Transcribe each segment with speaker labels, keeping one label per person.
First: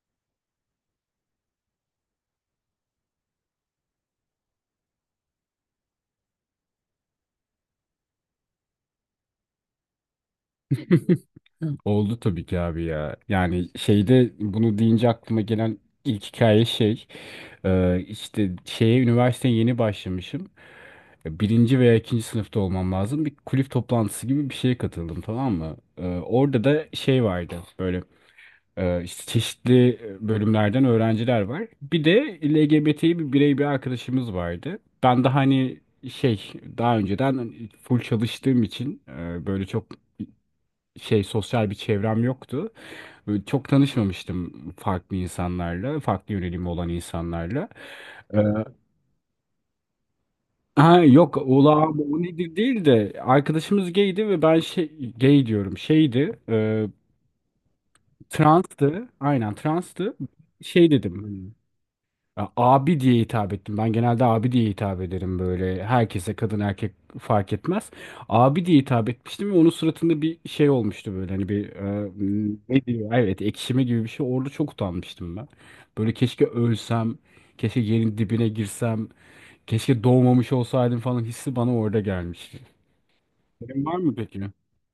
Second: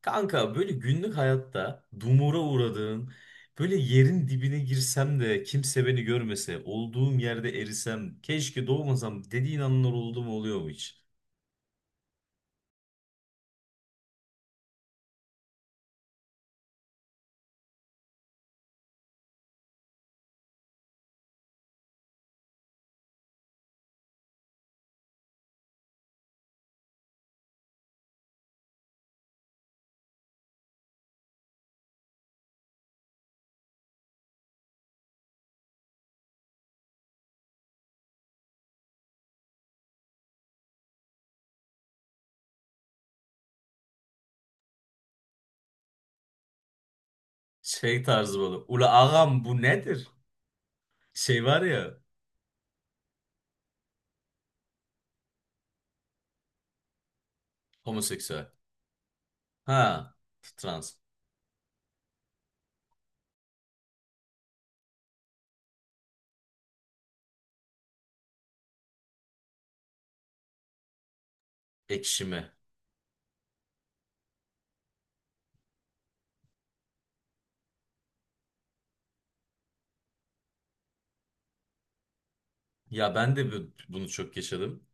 Speaker 1: Kanka böyle günlük hayatta dumura uğradığın, böyle yerin dibine girsem de kimse beni görmese, olduğum yerde erisem, keşke doğmasam dediğin anlar oldu mu oluyor mu hiç?
Speaker 2: Oldu tabii ki abi ya. Yani şeyde bunu deyince aklıma gelen ilk hikaye şey. İşte şeye üniversiteye yeni başlamışım. Birinci veya ikinci sınıfta olmam lazım. Bir kulüp toplantısı gibi bir şeye katıldım, tamam mı? Orada da şey vardı böyle işte çeşitli bölümlerden öğrenciler var. Bir de LGBT'yi bir birey bir arkadaşımız vardı. Ben de hani şey, daha önceden full çalıştığım için böyle çok şey, sosyal bir çevrem yoktu. Böyle çok tanışmamıştım farklı insanlarla, farklı yönelimi olan insanlarla.
Speaker 1: Şey tarzı
Speaker 2: Ee,
Speaker 1: böyle, ula ağam bu nedir?
Speaker 2: ha yok
Speaker 1: Şey var ya,
Speaker 2: ulağım o nedir değil de, arkadaşımız gaydi ve ben şey, gay diyorum, şeydi
Speaker 1: homoseksüel.
Speaker 2: transtı, aynen
Speaker 1: Ha,
Speaker 2: transtı. Şey
Speaker 1: trans,
Speaker 2: dedim, ya abi diye hitap ettim. Ben genelde abi diye hitap ederim böyle. Herkese, kadın erkek fark etmez. Abi diye hitap etmiştim ve onun suratında bir şey olmuştu böyle. Hani bir
Speaker 1: ekşime.
Speaker 2: ne diyor? Evet, ekşime gibi bir şey. Orada çok utanmıştım ben. Böyle keşke ölsem. Keşke yerin dibine girsem. Keşke doğmamış olsaydım falan hissi bana orada gelmişti.
Speaker 1: Ya ben de
Speaker 2: Senin var
Speaker 1: bunu
Speaker 2: mı
Speaker 1: çok
Speaker 2: peki?
Speaker 1: yaşadım.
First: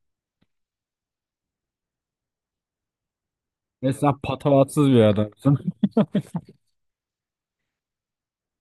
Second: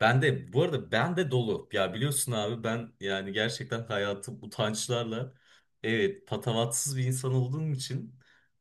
Speaker 1: Ben de bu arada ben de dolu. Ya biliyorsun abi ben yani gerçekten
Speaker 2: Ve sen
Speaker 1: hayatım
Speaker 2: patavatsız bir
Speaker 1: utançlarla
Speaker 2: adamsın.
Speaker 1: evet, patavatsız bir insan olduğum için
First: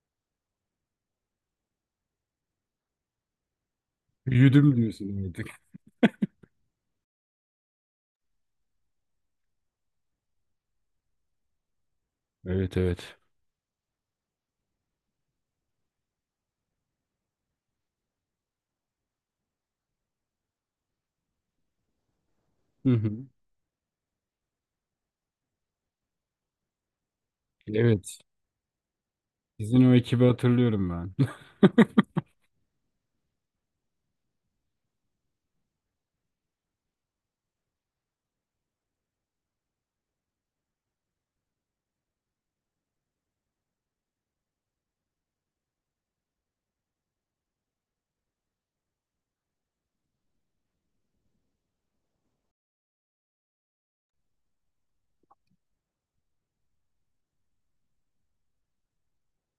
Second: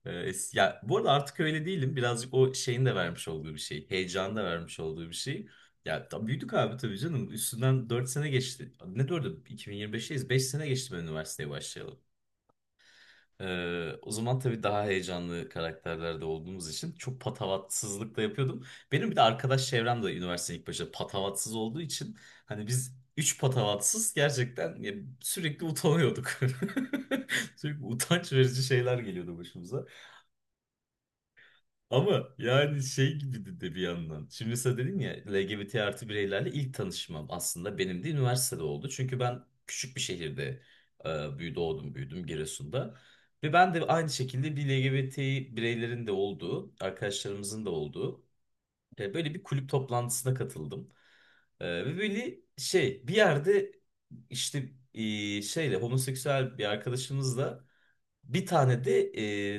Speaker 1: ya, bu arada artık öyle değilim. Birazcık o şeyin de vermiş olduğu bir şey. Heyecanın da
Speaker 2: Büyüdüm
Speaker 1: vermiş olduğu bir
Speaker 2: diyorsun
Speaker 1: şey.
Speaker 2: artık.
Speaker 1: Ya büyüdük abi tabii canım. Üstünden 4 sene geçti. Ne 4'ü? 2025'teyiz. 5 sene geçti ben üniversiteye başlayalım.
Speaker 2: Evet, evet.
Speaker 1: O zaman tabii daha heyecanlı karakterlerde olduğumuz için çok patavatsızlık da yapıyordum. Benim bir de arkadaş çevrem de üniversitenin ilk başta patavatsız olduğu için hani
Speaker 2: Hı
Speaker 1: biz
Speaker 2: hı.
Speaker 1: üç patavatsız gerçekten ya, sürekli utanıyorduk. Sürekli
Speaker 2: Evet.
Speaker 1: utanç verici şeyler geliyordu
Speaker 2: Sizin
Speaker 1: başımıza.
Speaker 2: o ekibi hatırlıyorum ben.
Speaker 1: Ama yani şey gibi de bir yandan. Şimdi mesela dedin ya LGBT artı bireylerle ilk tanışmam aslında benim de üniversitede oldu. Çünkü ben küçük bir şehirde e, büyü doğdum büyüdüm Giresun'da. Ve ben de aynı şekilde bir LGBT bireylerin de olduğu, arkadaşlarımızın da olduğu böyle bir kulüp toplantısına katıldım. Ve böyle şey bir yerde işte şeyle homoseksüel bir arkadaşımızla bir tane de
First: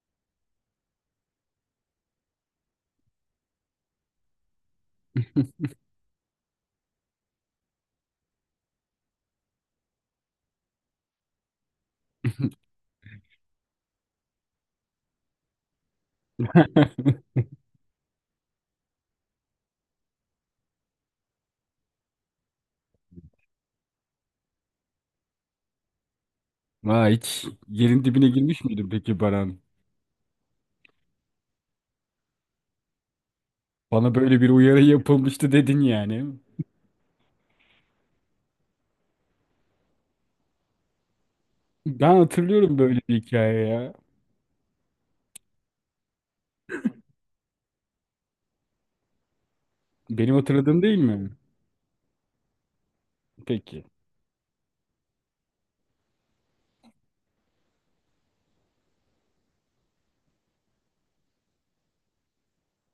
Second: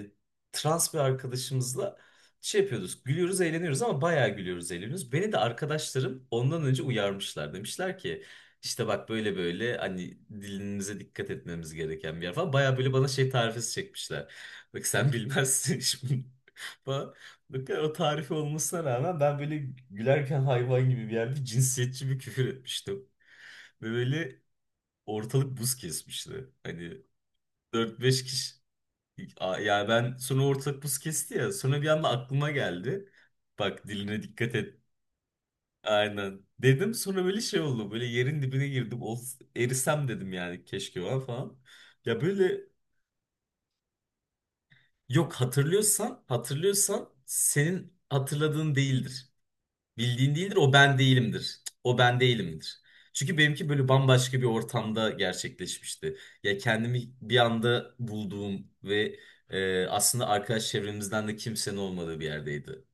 Speaker 1: e, trans bir arkadaşımızla şey yapıyoruz. Gülüyoruz, eğleniyoruz ama bayağı gülüyoruz, eğleniyoruz. Beni de arkadaşlarım ondan önce uyarmışlar. Demişler ki işte bak böyle böyle hani dilinize dikkat etmemiz gereken bir yer falan. Bayağı böyle bana şey tarifesi çekmişler. Bak sen bilmezsin şimdi. Falan. Bak, o tarifi olmasına rağmen ben böyle gülerken hayvan gibi bir yerde cinsiyetçi bir küfür etmiştim. Ve böyle ortalık buz kesmişti. Hani
Speaker 2: Ha, hiç
Speaker 1: dört
Speaker 2: yerin
Speaker 1: beş
Speaker 2: dibine
Speaker 1: kişi
Speaker 2: girmiş miydin peki Baran?
Speaker 1: Ya ben sonra ortalık buz kesti ya. Sonra bir anda aklıma geldi. Bak,
Speaker 2: Bana
Speaker 1: diline
Speaker 2: böyle bir
Speaker 1: dikkat et.
Speaker 2: uyarı yapılmıştı dedin yani.
Speaker 1: Aynen. Dedim, sonra böyle şey oldu. Böyle yerin dibine girdim. Erisem dedim yani, keşke var falan.
Speaker 2: Ben
Speaker 1: Ya böyle
Speaker 2: hatırlıyorum böyle bir hikaye ya.
Speaker 1: yok, hatırlıyorsan senin hatırladığın değildir. Bildiğin
Speaker 2: Benim
Speaker 1: değildir, o
Speaker 2: hatırladığım
Speaker 1: ben
Speaker 2: değil mi?
Speaker 1: değilimdir. O ben değilimdir. Çünkü benimki
Speaker 2: Peki.
Speaker 1: böyle bambaşka bir ortamda gerçekleşmişti. Ya kendimi bir anda bulduğum ve aslında arkadaş çevremizden de kimsenin olmadığı bir yerdeydi.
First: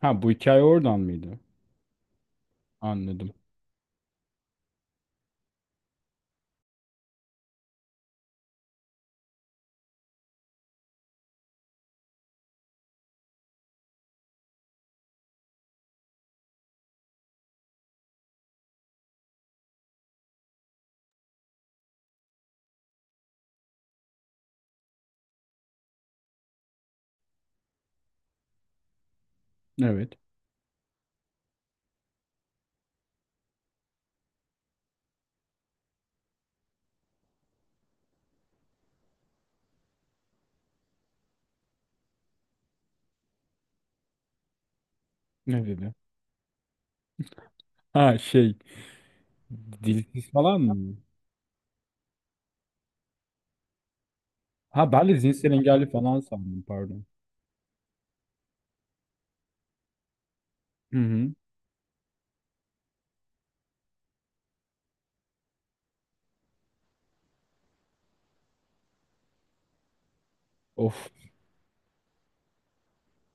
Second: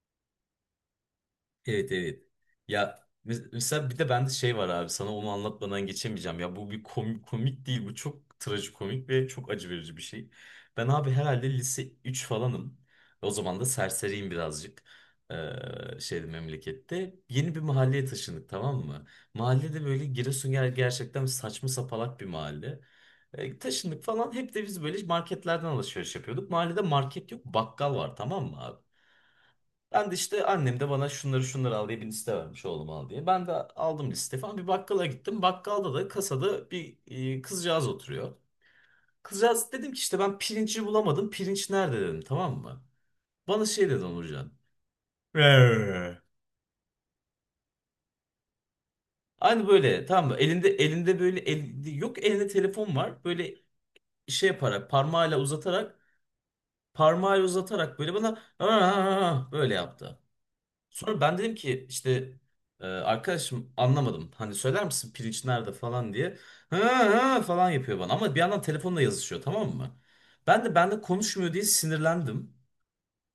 Speaker 2: Ha, bu hikaye oradan mıydı?
Speaker 1: Evet, evet. Ya
Speaker 2: Anladım.
Speaker 1: mesela bir de bende şey var abi, sana onu anlatmadan geçemeyeceğim. Ya bu bir komik, komik değil, bu çok trajikomik ve çok acı verici bir şey. Ben abi herhalde lise 3 falanım. O zaman da serseriyim birazcık. Şeyde, memlekette. Yeni bir mahalleye taşındık, tamam mı? Mahallede böyle Giresun gerçekten saçma sapalak bir mahalle. Taşındık falan, hep de biz böyle marketlerden alışveriş yapıyorduk. Mahallede market yok, bakkal var tamam mı abi? Ben de
Speaker 2: Evet.
Speaker 1: işte annem de bana şunları şunları al diye bir liste vermiş, oğlum al diye. Ben de aldım liste falan, bir bakkala gittim. Bakkalda da kasada bir kızcağız oturuyor. Kızcağız, dedim ki işte ben pirinci bulamadım. Pirinç nerede dedim, tamam mı? Bana şey dedi Onurcan.
Speaker 2: Ne dedi?
Speaker 1: "Eee."
Speaker 2: Ha şey.
Speaker 1: Aynı böyle, tamam
Speaker 2: Dilsiz
Speaker 1: mı?
Speaker 2: falan
Speaker 1: Elinde
Speaker 2: mı?
Speaker 1: elinde böyle yok, elinde telefon var. Böyle şey
Speaker 2: Ha,
Speaker 1: yaparak,
Speaker 2: ben de
Speaker 1: parmağıyla
Speaker 2: zihinsel engelli
Speaker 1: uzatarak
Speaker 2: falan sandım, pardon.
Speaker 1: böyle bana "Aa!" böyle yaptı.
Speaker 2: Hı
Speaker 1: Sonra
Speaker 2: hı.
Speaker 1: ben dedim ki işte arkadaşım anlamadım. Hani söyler misin pirinç nerede falan diye. Ha, ha falan yapıyor bana ama bir yandan telefonla yazışıyor, tamam mı? Ben de
Speaker 2: Of.
Speaker 1: konuşmuyor diye sinirlendim.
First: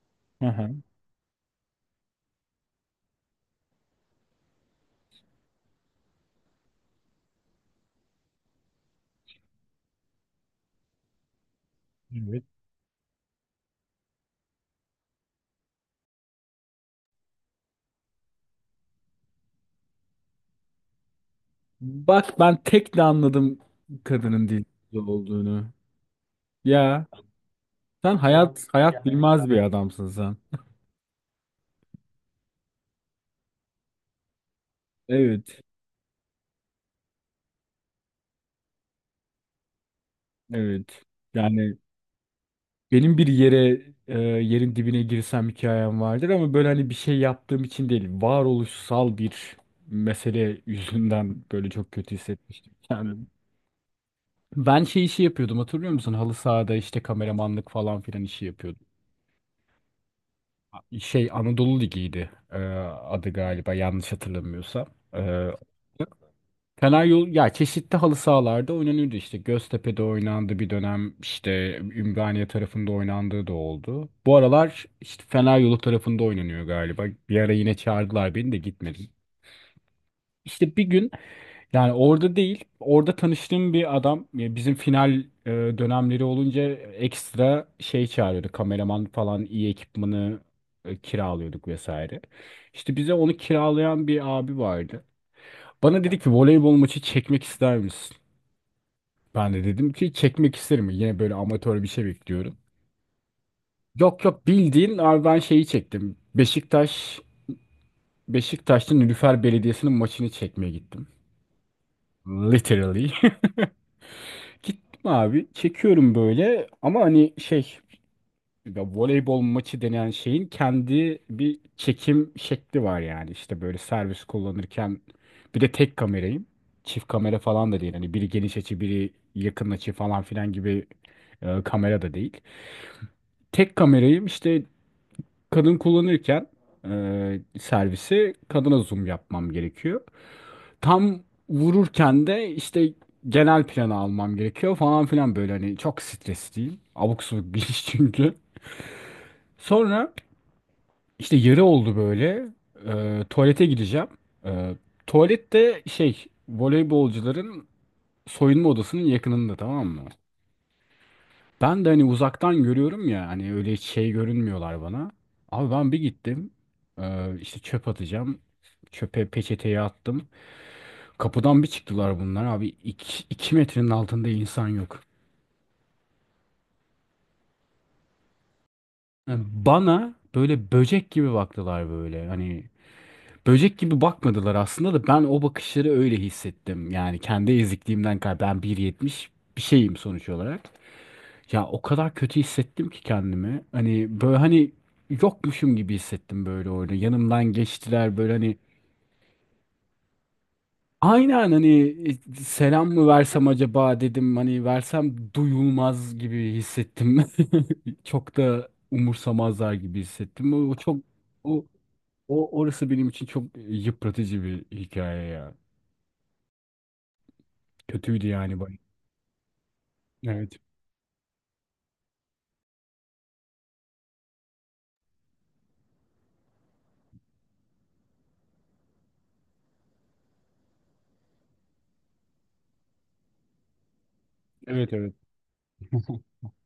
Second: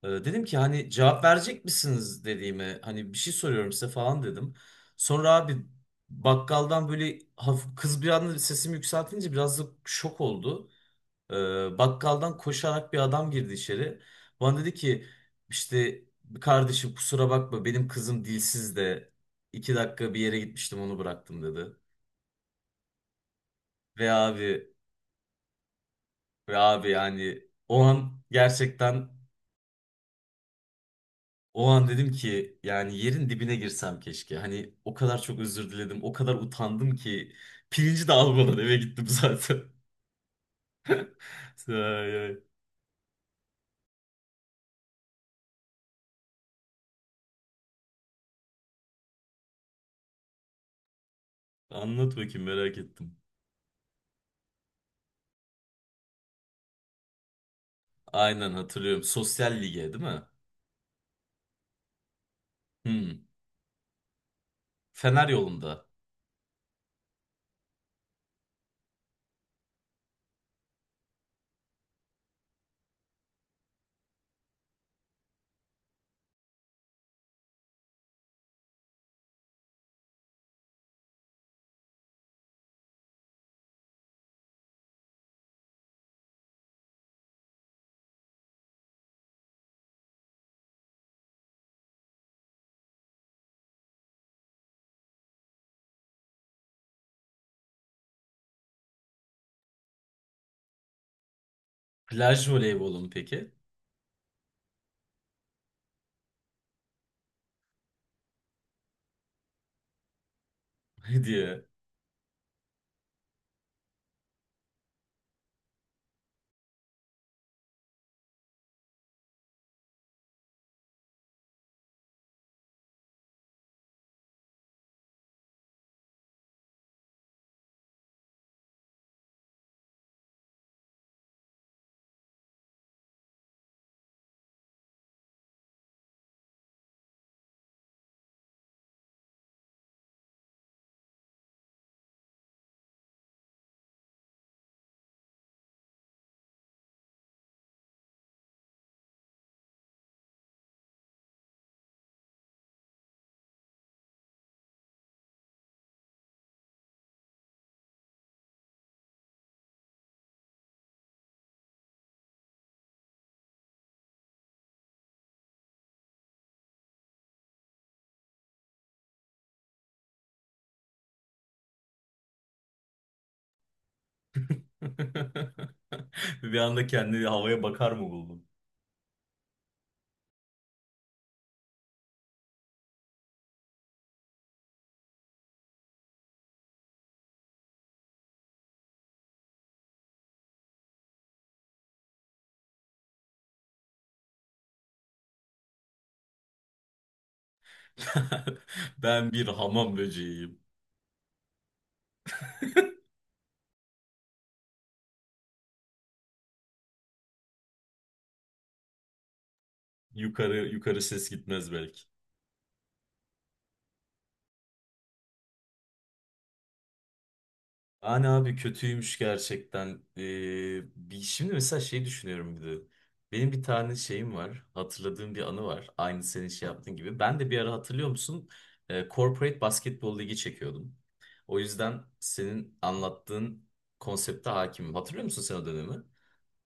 Speaker 1: Dedim
Speaker 2: Hı
Speaker 1: ki
Speaker 2: hı.
Speaker 1: hani cevap verecek misiniz dediğime, hani bir şey soruyorum size falan dedim. Sonra abi bakkaldan böyle hafif, kız bir anda sesimi yükseltince biraz da şok oldu. Bakkaldan
Speaker 2: Evet.
Speaker 1: koşarak bir adam girdi içeri. Bana dedi ki işte kardeşim kusura bakma, benim kızım dilsiz de 2 dakika bir yere gitmiştim, onu bıraktım dedi.
Speaker 2: Bak ben tek de anladım
Speaker 1: Ve
Speaker 2: kadının
Speaker 1: abi
Speaker 2: dilsiz olduğunu.
Speaker 1: ve abi
Speaker 2: Ya.
Speaker 1: yani
Speaker 2: Sen hayat hayat yani bilmez bir adamsın sen.
Speaker 1: o an dedim ki yani yerin dibine girsem keşke. Hani o kadar çok
Speaker 2: Evet,
Speaker 1: özür diledim, o kadar utandım ki pirinci de almadan eve gittim zaten.
Speaker 2: evet. Yani
Speaker 1: Ay, ay.
Speaker 2: benim bir yere yerin dibine girsem hikayem vardır ama böyle hani bir şey yaptığım için değil, varoluşsal bir mesele yüzünden böyle çok kötü
Speaker 1: Anlat bakayım,
Speaker 2: hissetmiştim
Speaker 1: merak ettim.
Speaker 2: kendimi. Ben şey işi yapıyordum, hatırlıyor musun? Halı sahada işte kameramanlık falan filan işi
Speaker 1: Aynen
Speaker 2: yapıyordum.
Speaker 1: hatırlıyorum. Sosyal lige değil mi?
Speaker 2: Şey Anadolu Ligi'ydi
Speaker 1: Hmm.
Speaker 2: adı, galiba yanlış hatırlamıyorsam.
Speaker 1: Fener
Speaker 2: E,
Speaker 1: yolunda.
Speaker 2: Karayolu ya, çeşitli halı sahalarda oynanıyordu. İşte Göztepe'de oynandı bir dönem, işte Ümraniye tarafında oynandığı da oldu. Bu aralar işte Fener Yolu tarafında oynanıyor galiba. Bir ara yine çağırdılar, beni de gitmedim. İşte bir gün, yani orada değil, orada tanıştığım bir adam ya, bizim final e, dönemleri olunca ekstra şey çağırıyordu, kameraman falan. İyi ekipmanı kiralıyorduk vesaire. İşte bize onu kiralayan bir abi vardı. Bana dedi ki voleybol maçı çekmek ister misin? Ben de dedim ki çekmek isterim. Yine böyle amatör bir şey
Speaker 1: Plaj
Speaker 2: bekliyorum.
Speaker 1: voleybolu mu peki?
Speaker 2: Yok yok, bildiğin abi, ben şeyi çektim. Beşiktaş'ta Nilüfer Belediyesi'nin maçını çekmeye gittim.
Speaker 1: diye.
Speaker 2: Literally. Gittim abi. Çekiyorum böyle ama hani şey, ya voleybol maçı denen şeyin kendi bir çekim şekli var yani. İşte böyle servis kullanırken, bir de tek kamerayım. Çift kamera falan da değil. Hani biri geniş açı, biri yakın açı falan filan gibi kamera da değil. Tek kamerayı işte kadın kullanırken servisi kadına zoom yapmam gerekiyor. Tam vururken de işte genel planı almam gerekiyor falan filan. Böyle hani çok stresliyim. Abuk subuk bir iş çünkü. Sonra işte yarı oldu böyle. Tuvalete gideceğim. E, Tuvalette, şey, voleybolcuların soyunma odasının yakınında, tamam mı? Ben de hani uzaktan görüyorum ya, hani öyle hiç şey görünmüyorlar bana. Abi ben bir gittim işte çöp atacağım. Çöpe peçeteyi attım. Kapıdan bir çıktılar bunlar abi. İki iki metrenin altında insan yok.
Speaker 1: Bir anda kendini havaya bakar mı buldum?
Speaker 2: Yani bana böyle böcek gibi baktılar böyle. Hani böcek gibi bakmadılar aslında da, ben o bakışları öyle hissettim. Yani kendi ezikliğimden kaynaklı. Ben 1,70 bir şeyim sonuç olarak. Ya o kadar kötü hissettim ki kendimi. Hani böyle hani yokmuşum gibi hissettim böyle orada. Yanımdan geçtiler böyle hani,
Speaker 1: Ben bir hamam böceğiyim.
Speaker 2: aynen hani, selam mı versem acaba dedim. Hani versem duyulmaz gibi hissettim. Çok da umursamazlar gibi hissettim.
Speaker 1: Yukarı yukarı ses
Speaker 2: O,
Speaker 1: gitmez belki.
Speaker 2: o orası benim için çok yıpratıcı bir hikaye ya.
Speaker 1: Hani
Speaker 2: Kötüydü
Speaker 1: abi
Speaker 2: yani bana.
Speaker 1: kötüymüş gerçekten. Ee,
Speaker 2: Evet.
Speaker 1: şimdi mesela şey düşünüyorum bir de. Benim bir tane şeyim var. Hatırladığım bir anı var. Aynı senin şey yaptığın gibi. Ben de bir ara hatırlıyor musun? Corporate Basketbol Ligi çekiyordum. O yüzden senin anlattığın konsepte hakimim.
Speaker 2: Evet evet.
Speaker 1: Hatırlıyor musun sen o dönemi?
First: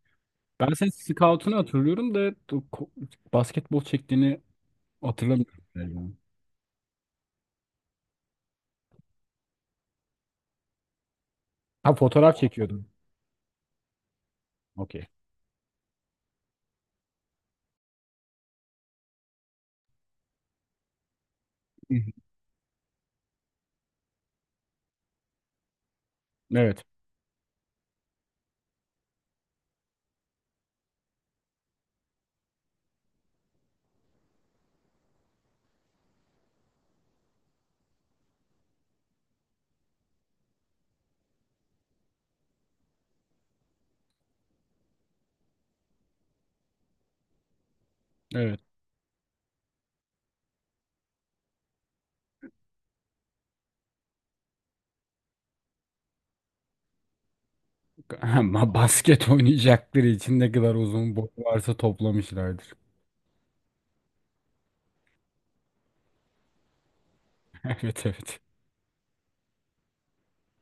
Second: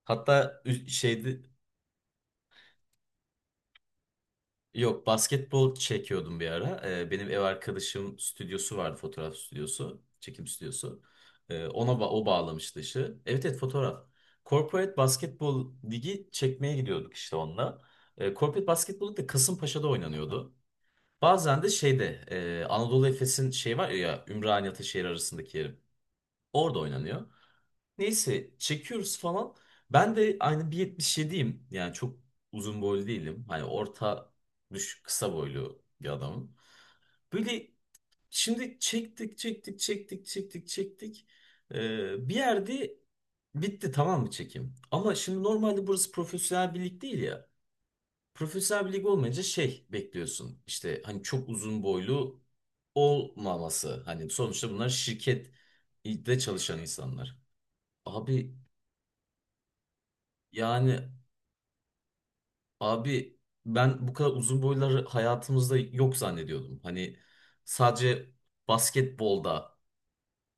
Speaker 1: Hatta
Speaker 2: Ben senin
Speaker 1: şeydi,
Speaker 2: scout'unu hatırlıyorum da o ko- basketbol çektiğini.
Speaker 1: yok,
Speaker 2: Hatırlamıyorum
Speaker 1: basketbol
Speaker 2: galiba.
Speaker 1: çekiyordum bir ara. Benim ev arkadaşım stüdyosu vardı, fotoğraf stüdyosu, çekim stüdyosu.
Speaker 2: Ha,
Speaker 1: O
Speaker 2: fotoğraf
Speaker 1: bağlamıştı
Speaker 2: çekiyordum.
Speaker 1: işi. Evet, evet, fotoğraf. Corporate
Speaker 2: Okey.
Speaker 1: Basketbol Ligi çekmeye gidiyorduk işte onunla. Corporate Basketbol Ligi de Kasımpaşa'da oynanıyordu. Bazen de
Speaker 2: Hı hı.
Speaker 1: şeyde Anadolu Efes'in şey var ya, Ümraniye Ataşehir arasındaki yerim.
Speaker 2: Evet.
Speaker 1: Orada oynanıyor. Neyse çekiyoruz falan. Ben de aynı 1.77'yim. Yani çok uzun boylu değilim. Hani orta düşük, kısa boylu bir adamım. Böyle şimdi çektik çektik çektik çektik çektik. Bir yerde bitti, tamam mı çekim? Ama şimdi normalde burası profesyonel bir lig değil ya.
Speaker 2: Evet.
Speaker 1: Profesyonel bir lig olmayınca şey bekliyorsun. İşte hani çok uzun boylu olmaması. Hani sonuçta bunlar şirkette çalışan insanlar. Abi
Speaker 2: Ama basket oynayacakları için ne kadar
Speaker 1: Yani
Speaker 2: uzun boy varsa toplamışlardır.
Speaker 1: abi ben bu kadar uzun boyları hayatımızda yok zannediyordum. Hani
Speaker 2: Evet,
Speaker 1: sadece
Speaker 2: evet.
Speaker 1: basketbolda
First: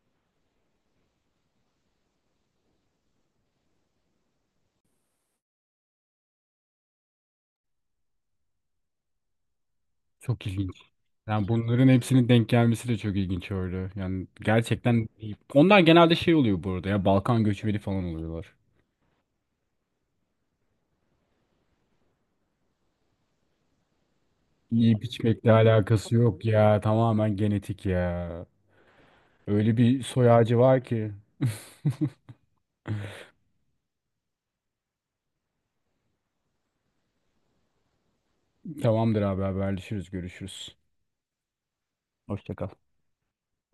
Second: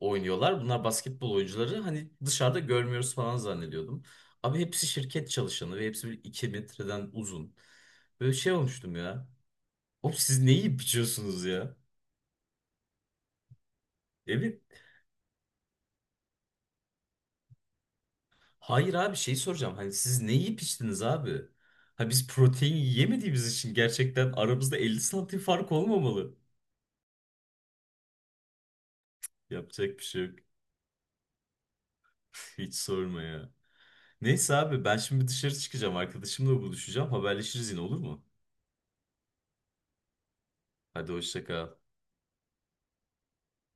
Speaker 1: oynuyorlar. Bunlar basketbol oyuncuları. Hani dışarıda görmüyoruz falan zannediyordum. Abi hepsi şirket çalışanı ve hepsi bir 2 metreden uzun. Böyle şey olmuştum ya. Oğlum siz
Speaker 2: Çok
Speaker 1: ne
Speaker 2: ilginç.
Speaker 1: yiyip içiyorsunuz
Speaker 2: Yani
Speaker 1: ya?
Speaker 2: bunların hepsinin denk gelmesi de çok ilginç öyle. Yani
Speaker 1: Evet.
Speaker 2: gerçekten iyi. Onlar genelde şey oluyor burada ya, Balkan göçmeni falan oluyorlar.
Speaker 1: Hayır abi şey soracağım. Hani siz ne yiyip içtiniz abi? Ha biz protein yemediğimiz için gerçekten aramızda 50
Speaker 2: Yiyip
Speaker 1: santim
Speaker 2: içmekle
Speaker 1: fark
Speaker 2: alakası
Speaker 1: olmamalı.
Speaker 2: yok ya. Tamamen genetik ya. Öyle
Speaker 1: Yapacak
Speaker 2: bir
Speaker 1: bir şey
Speaker 2: soy
Speaker 1: yok.
Speaker 2: ağacı var ki.
Speaker 1: Hiç sorma ya. Neyse abi ben şimdi dışarı çıkacağım. Arkadaşımla buluşacağım. Haberleşiriz yine, olur mu?
Speaker 2: Tamamdır abi, haberleşiriz, görüşürüz.
Speaker 1: Hadi hoşça kal.
Speaker 2: Hoşça kal.